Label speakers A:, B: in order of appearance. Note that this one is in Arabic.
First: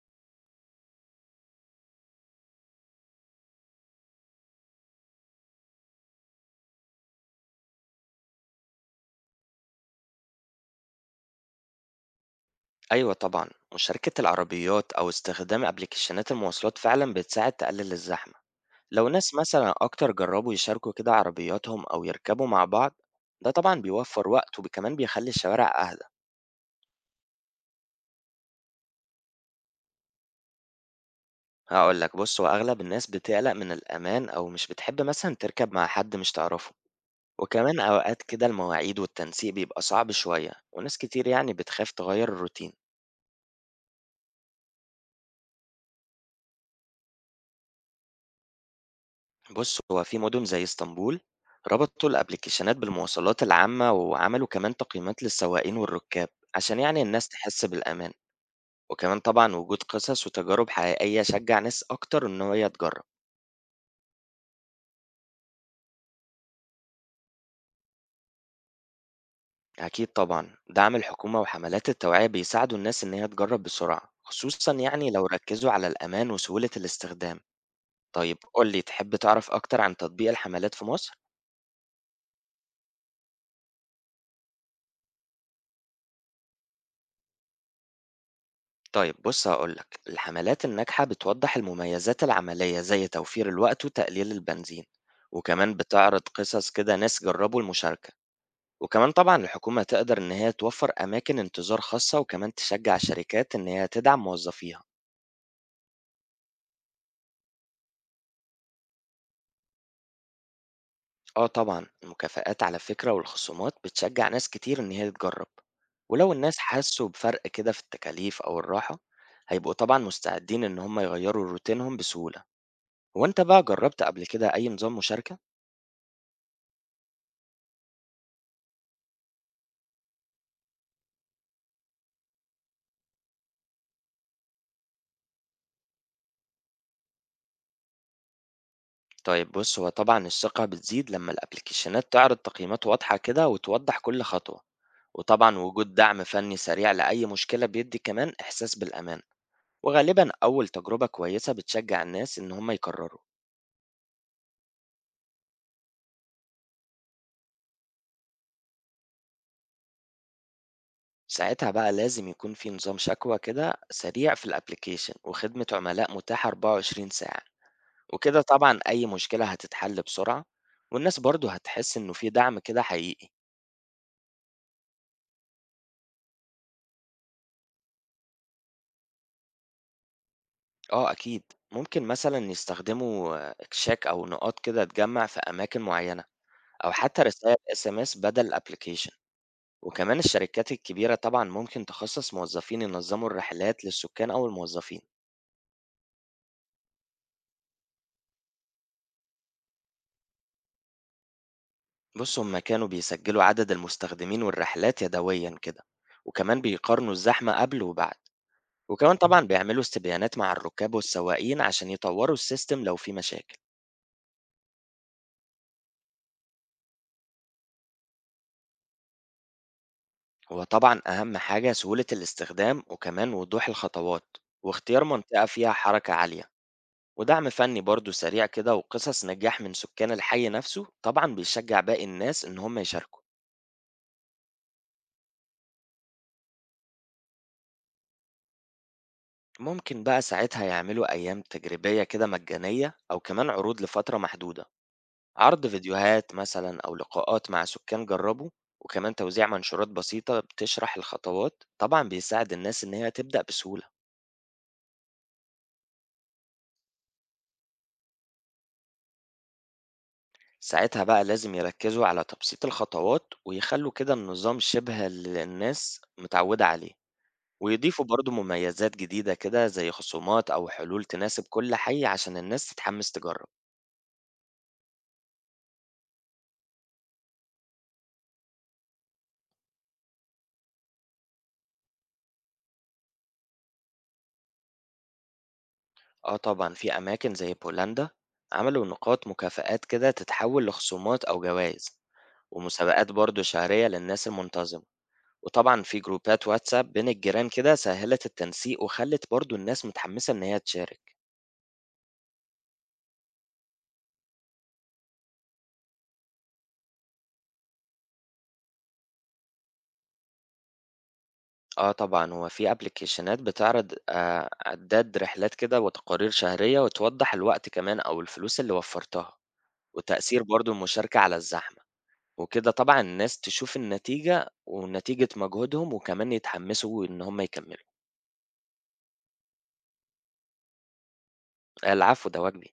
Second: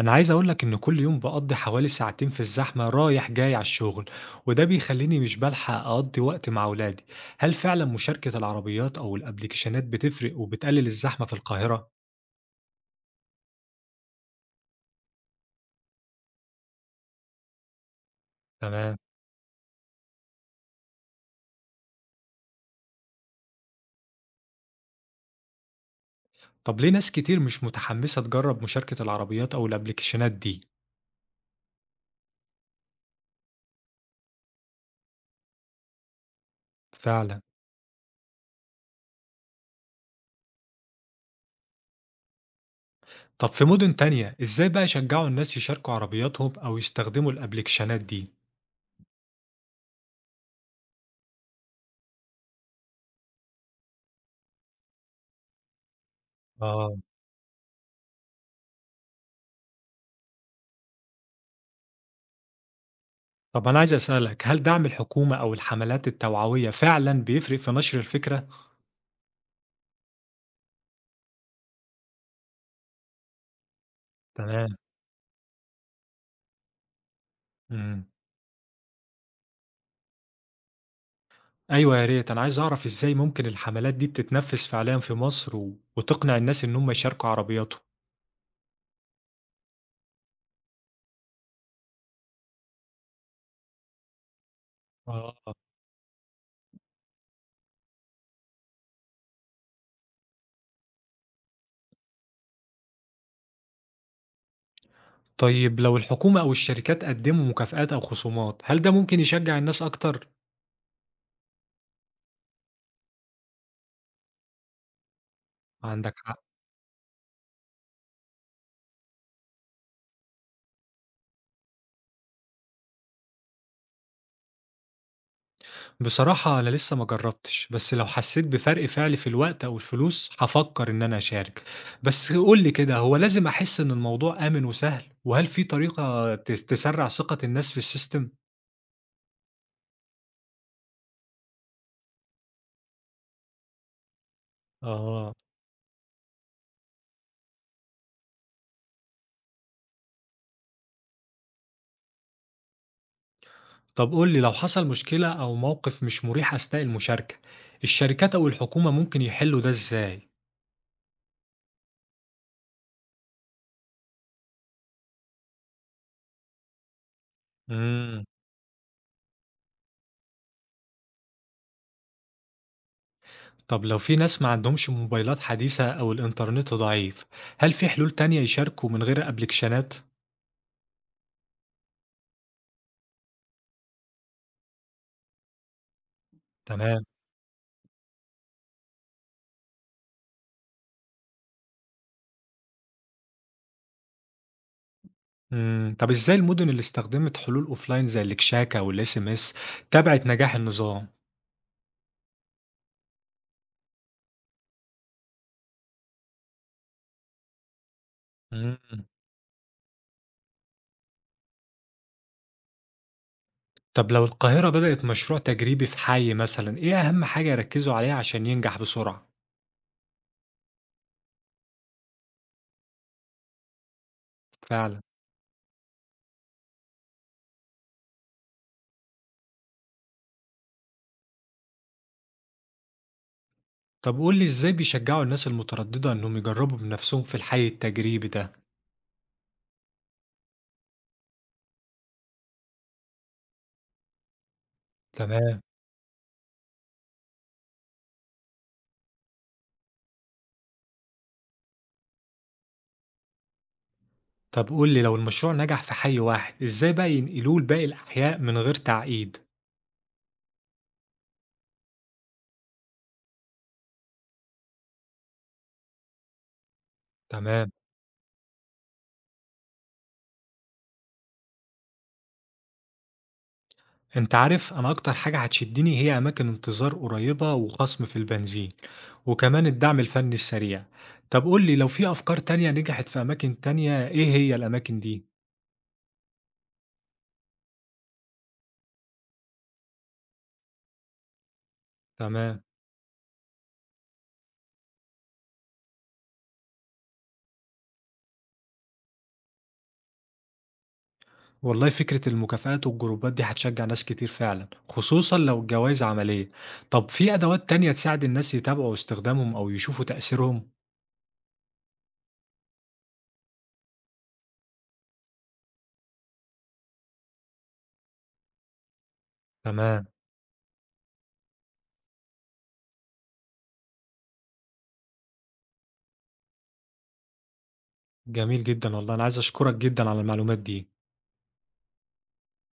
A: أنا عايز أقولك إن كل يوم بقضي حوالي ساعتين في الزحمة رايح جاي على الشغل وده بيخليني مش بلحق أقضي وقت مع أولادي، هل فعلا مشاركة العربيات أو الأبليكيشنات بتفرق وبتقلل الزحمة في القاهرة؟
B: أيوة طبعًا، مشاركة العربيات أو استخدام أبليكيشنات المواصلات فعلًا بتساعد تقلل الزحمة،
A: تمام.
B: لو ناس مثلًا أكتر جربوا يشاركوا كده عربياتهم أو يركبوا مع بعض، ده طبعًا بيوفر وقت وكمان بيخلي الشوارع أهدى،
A: طب ليه ناس كتير مش متحمسة تجرب مشاركة العربيات أو الأبليكيشنات دي؟
B: هاقول لك بُص هو أغلب الناس بتقلق من الأمان أو مش بتحب مثلًا تركب مع حد مش تعرفه،
A: فعلا.
B: وكمان أوقات كده المواعيد والتنسيق بيبقى صعب شوية، وناس كتير يعني بتخاف تغير الروتين.
A: طب في مدن تانية إزاي بقى يشجعوا الناس يشاركوا عربياتهم أو يستخدموا الأبليكيشنات دي؟
B: بُص، هو في مدن زي إسطنبول ربطوا الأبليكيشنات بالمواصلات العامة، وعملوا كمان تقييمات للسواقين والركاب، عشان
A: آه.
B: يعني الناس تحس بالأمان، وكمان طبعًا وجود قصص وتجارب حقيقية شجع ناس أكتر إن هي تجرب.
A: طب أنا عايز أسألك هل دعم الحكومة أو الحملات التوعوية فعلا بيفرق في نشر الفكرة؟
B: أكيد طبعًا دعم الحكومة وحملات التوعية بيساعدوا الناس إن هي تجرب بسرعة، خصوصًا
A: تمام.
B: يعني لو ركزوا على الأمان وسهولة الاستخدام.
A: مم.
B: طيب قُل لي تحب تعرف أكتر عن تطبيق الحملات في مصر؟
A: أيوه يا ريت، أنا عايز أعرف إزاي ممكن الحملات دي بتتنفّذ فعليًا في مصر و وتقنع الناس إن هم يشاركوا عربياتهم؟
B: طيب بُص هاقول لك، الحملات الناجحة بتوضّح المميزات العملية زي توفير الوقت وتقليل البنزين،
A: آه.
B: وكمان بتعرض قصص كده ناس جرّبوا المشاركة، وكمان طبعًا الحكومة تقدر إن هي توفّر أماكن انتظار خاصة وكمان تشجّع الشركات إن هي تدعم موظفيها.
A: طيب لو الحكومة أو الشركات قدّموا مكافآت أو خصومات، هل ده ممكن يشجّع الناس أكتر؟
B: آه طبعًا، المكافآت على فكرة والخصومات بتشجّع ناس كتير إن هي تجرّب،
A: عندك
B: ولو
A: حق.
B: الناس حسّوا بفرق كده في التكاليف أو الراحة، هيبقوا طبعًا مستعدين إن هم يغيّروا روتينهم بسهولة. هو أنت بقى جرّبت قبل كده أي نظام مشاركة؟
A: بصراحة أنا لسه ما جرّبتش، بس لو حسّيت بفرق فعلي في الوقت أو الفلوس هافكّر إن أنا أشارك، بس قُل لي كده هو لازم أحس إن الموضوع آمن وسهل؟ وهل في طريقة تسرّع ثقة الناس في السيستم؟
B: طيب بص هو طبعا الثقة بتزيد لما الابليكيشنات تعرض تقييمات واضحة كده وتوضح كل خطوة،
A: آه.
B: وطبعا وجود دعم فني سريع لأي مشكلة بيدي كمان إحساس بالأمان، وغالبا أول تجربة كويسة بتشجع الناس إن هم يكرروا.
A: طب قُل لي لو حصل مشكلة أو موقف مش مريح أثناء المشاركة، الشركات أو الحكومة ممكن يحلّوا ده إزاي؟
B: ساعتها بقى لازم يكون في نظام شكوى كده سريع في الابليكيشن وخدمة عملاء متاحة 24 ساعة،
A: إمم.
B: وكده طبعا أي مشكلة هتتحل بسرعة، والناس برضو هتحس إنه في دعم كده حقيقي.
A: طب لو في ناس ما عندهمش موبايلات حديثة أو الإنترنت ضعيف، هل في حلول تانية يشاركوا من غير أبليكيشنات؟
B: آه أكيد، ممكن مثلا يستخدموا كشاك أو نقاط كده تجمع في أماكن معينة، أو
A: تمام.
B: حتى رسائل اس ام اس بدل الابليكيشن، وكمان الشركات الكبيرة طبعا ممكن تخصص موظفين ينظموا الرحلات للسكان أو الموظفين.
A: إمم. طب إزاي المدن اللي استخدمت حلول أوفلاين زي الكشاكة والSMS تابعت نجاح النظام؟
B: بص هما كانوا بيسجلوا عدد المستخدمين والرحلات يدويا كده، وكمان بيقارنوا الزحمة قبل وبعد،
A: إمم.
B: وكمان طبعا بيعملوا استبيانات مع الركاب والسواقين عشان يطوروا السيستم لو في مشاكل.
A: طب لو القاهرة بدأت مشروع تجريبي في حي مثلًا، إيه أهم حاجة يركزوا عليها عشان ينجح بسرعة؟
B: هو طبعًا أهم حاجة سهولة الاستخدام، وكمان وضوح الخطوات،
A: فعلًا.
B: واختيار منطقة فيها حركة عالية، ودعم فني برضه سريع كده وقصص نجاح من سكان الحي نفسه طبعًا بيشجع باقي الناس إن هم يشاركوا.
A: طب قُل لي إزاي بيشجّعوا الناس المترددة إنهم يجرّبوا بنَفْسهم في الحي التجريبي ده؟
B: ممكن بقى ساعتها يعملوا أيام تجريبية كده مجانية أو كمان عروض لفترة محدودة،
A: تمام.
B: عرض فيديوهات مثلًا أو لقاءات مع سكان جربوا، وكمان توزيع منشورات بسيطة بتشرح الخطوات، طبعًا بيساعد الناس إن هي تبدأ بسهولة.
A: طب قُل لي لو المشروع نجح في حي واحد، إزاي بقى ينقلوه لباقي الأحياء من غير تعقيد؟
B: ساعتها بقى لازم يركزوا على تبسيط الخطوات ويخلوا كده النظام شبه اللي الناس متعودة عليه،
A: تمام.
B: ويضيفوا برضو مميزات جديدة كده زي خصومات أو حلول تناسب كل حي عشان الناس تتحمس تجرب.
A: أنت عارف أنا أكتر حاجة هتشدّني هي أماكن انتظار قريّبة وخصم في البنزين، وكمان الدعم الفني السريع. طب قُل لي لو في أفكار تانية نجحت في أماكن تانية، إيه هي الأماكن دي؟
B: آه طبعا في أماكن زي بولندا عملوا نقاط مكافآت كده تتحول لخصومات أو جوائز،
A: تمام.
B: ومسابقات برضو شهرية للناس المنتظمة، وطبعا في جروبات واتساب بين الجيران كده سهلت التنسيق وخلت برضو الناس متحمسة إن هي تشارك.
A: والله فكرة المكافآت والجروبات دي هتشجع ناس كتير فعلا خصوصا لو الجوائز عملية. طب في أدوات تانية تساعد الناس يتابعوا استخدامهم أو يشوفوا تأثيرهم؟
B: آه طبعًا، هو في أبلكيشنات بتعرض عداد رحلات كده وتقارير شهرية، وتوضح الوقت كمان أو الفلوس اللي وفّرتها،
A: تمام.
B: وتأثير برضه المشاركة على الزحمة، وكده طبعًا الناس تشوف النتيجة ونتيجة مجهودهم، وكمان يتحمسوا إن هم يكمّلوا.
A: جميل جدا والله أنا عايز أشكرك جدا على المعلومات دي
B: العفو، ده واجبي.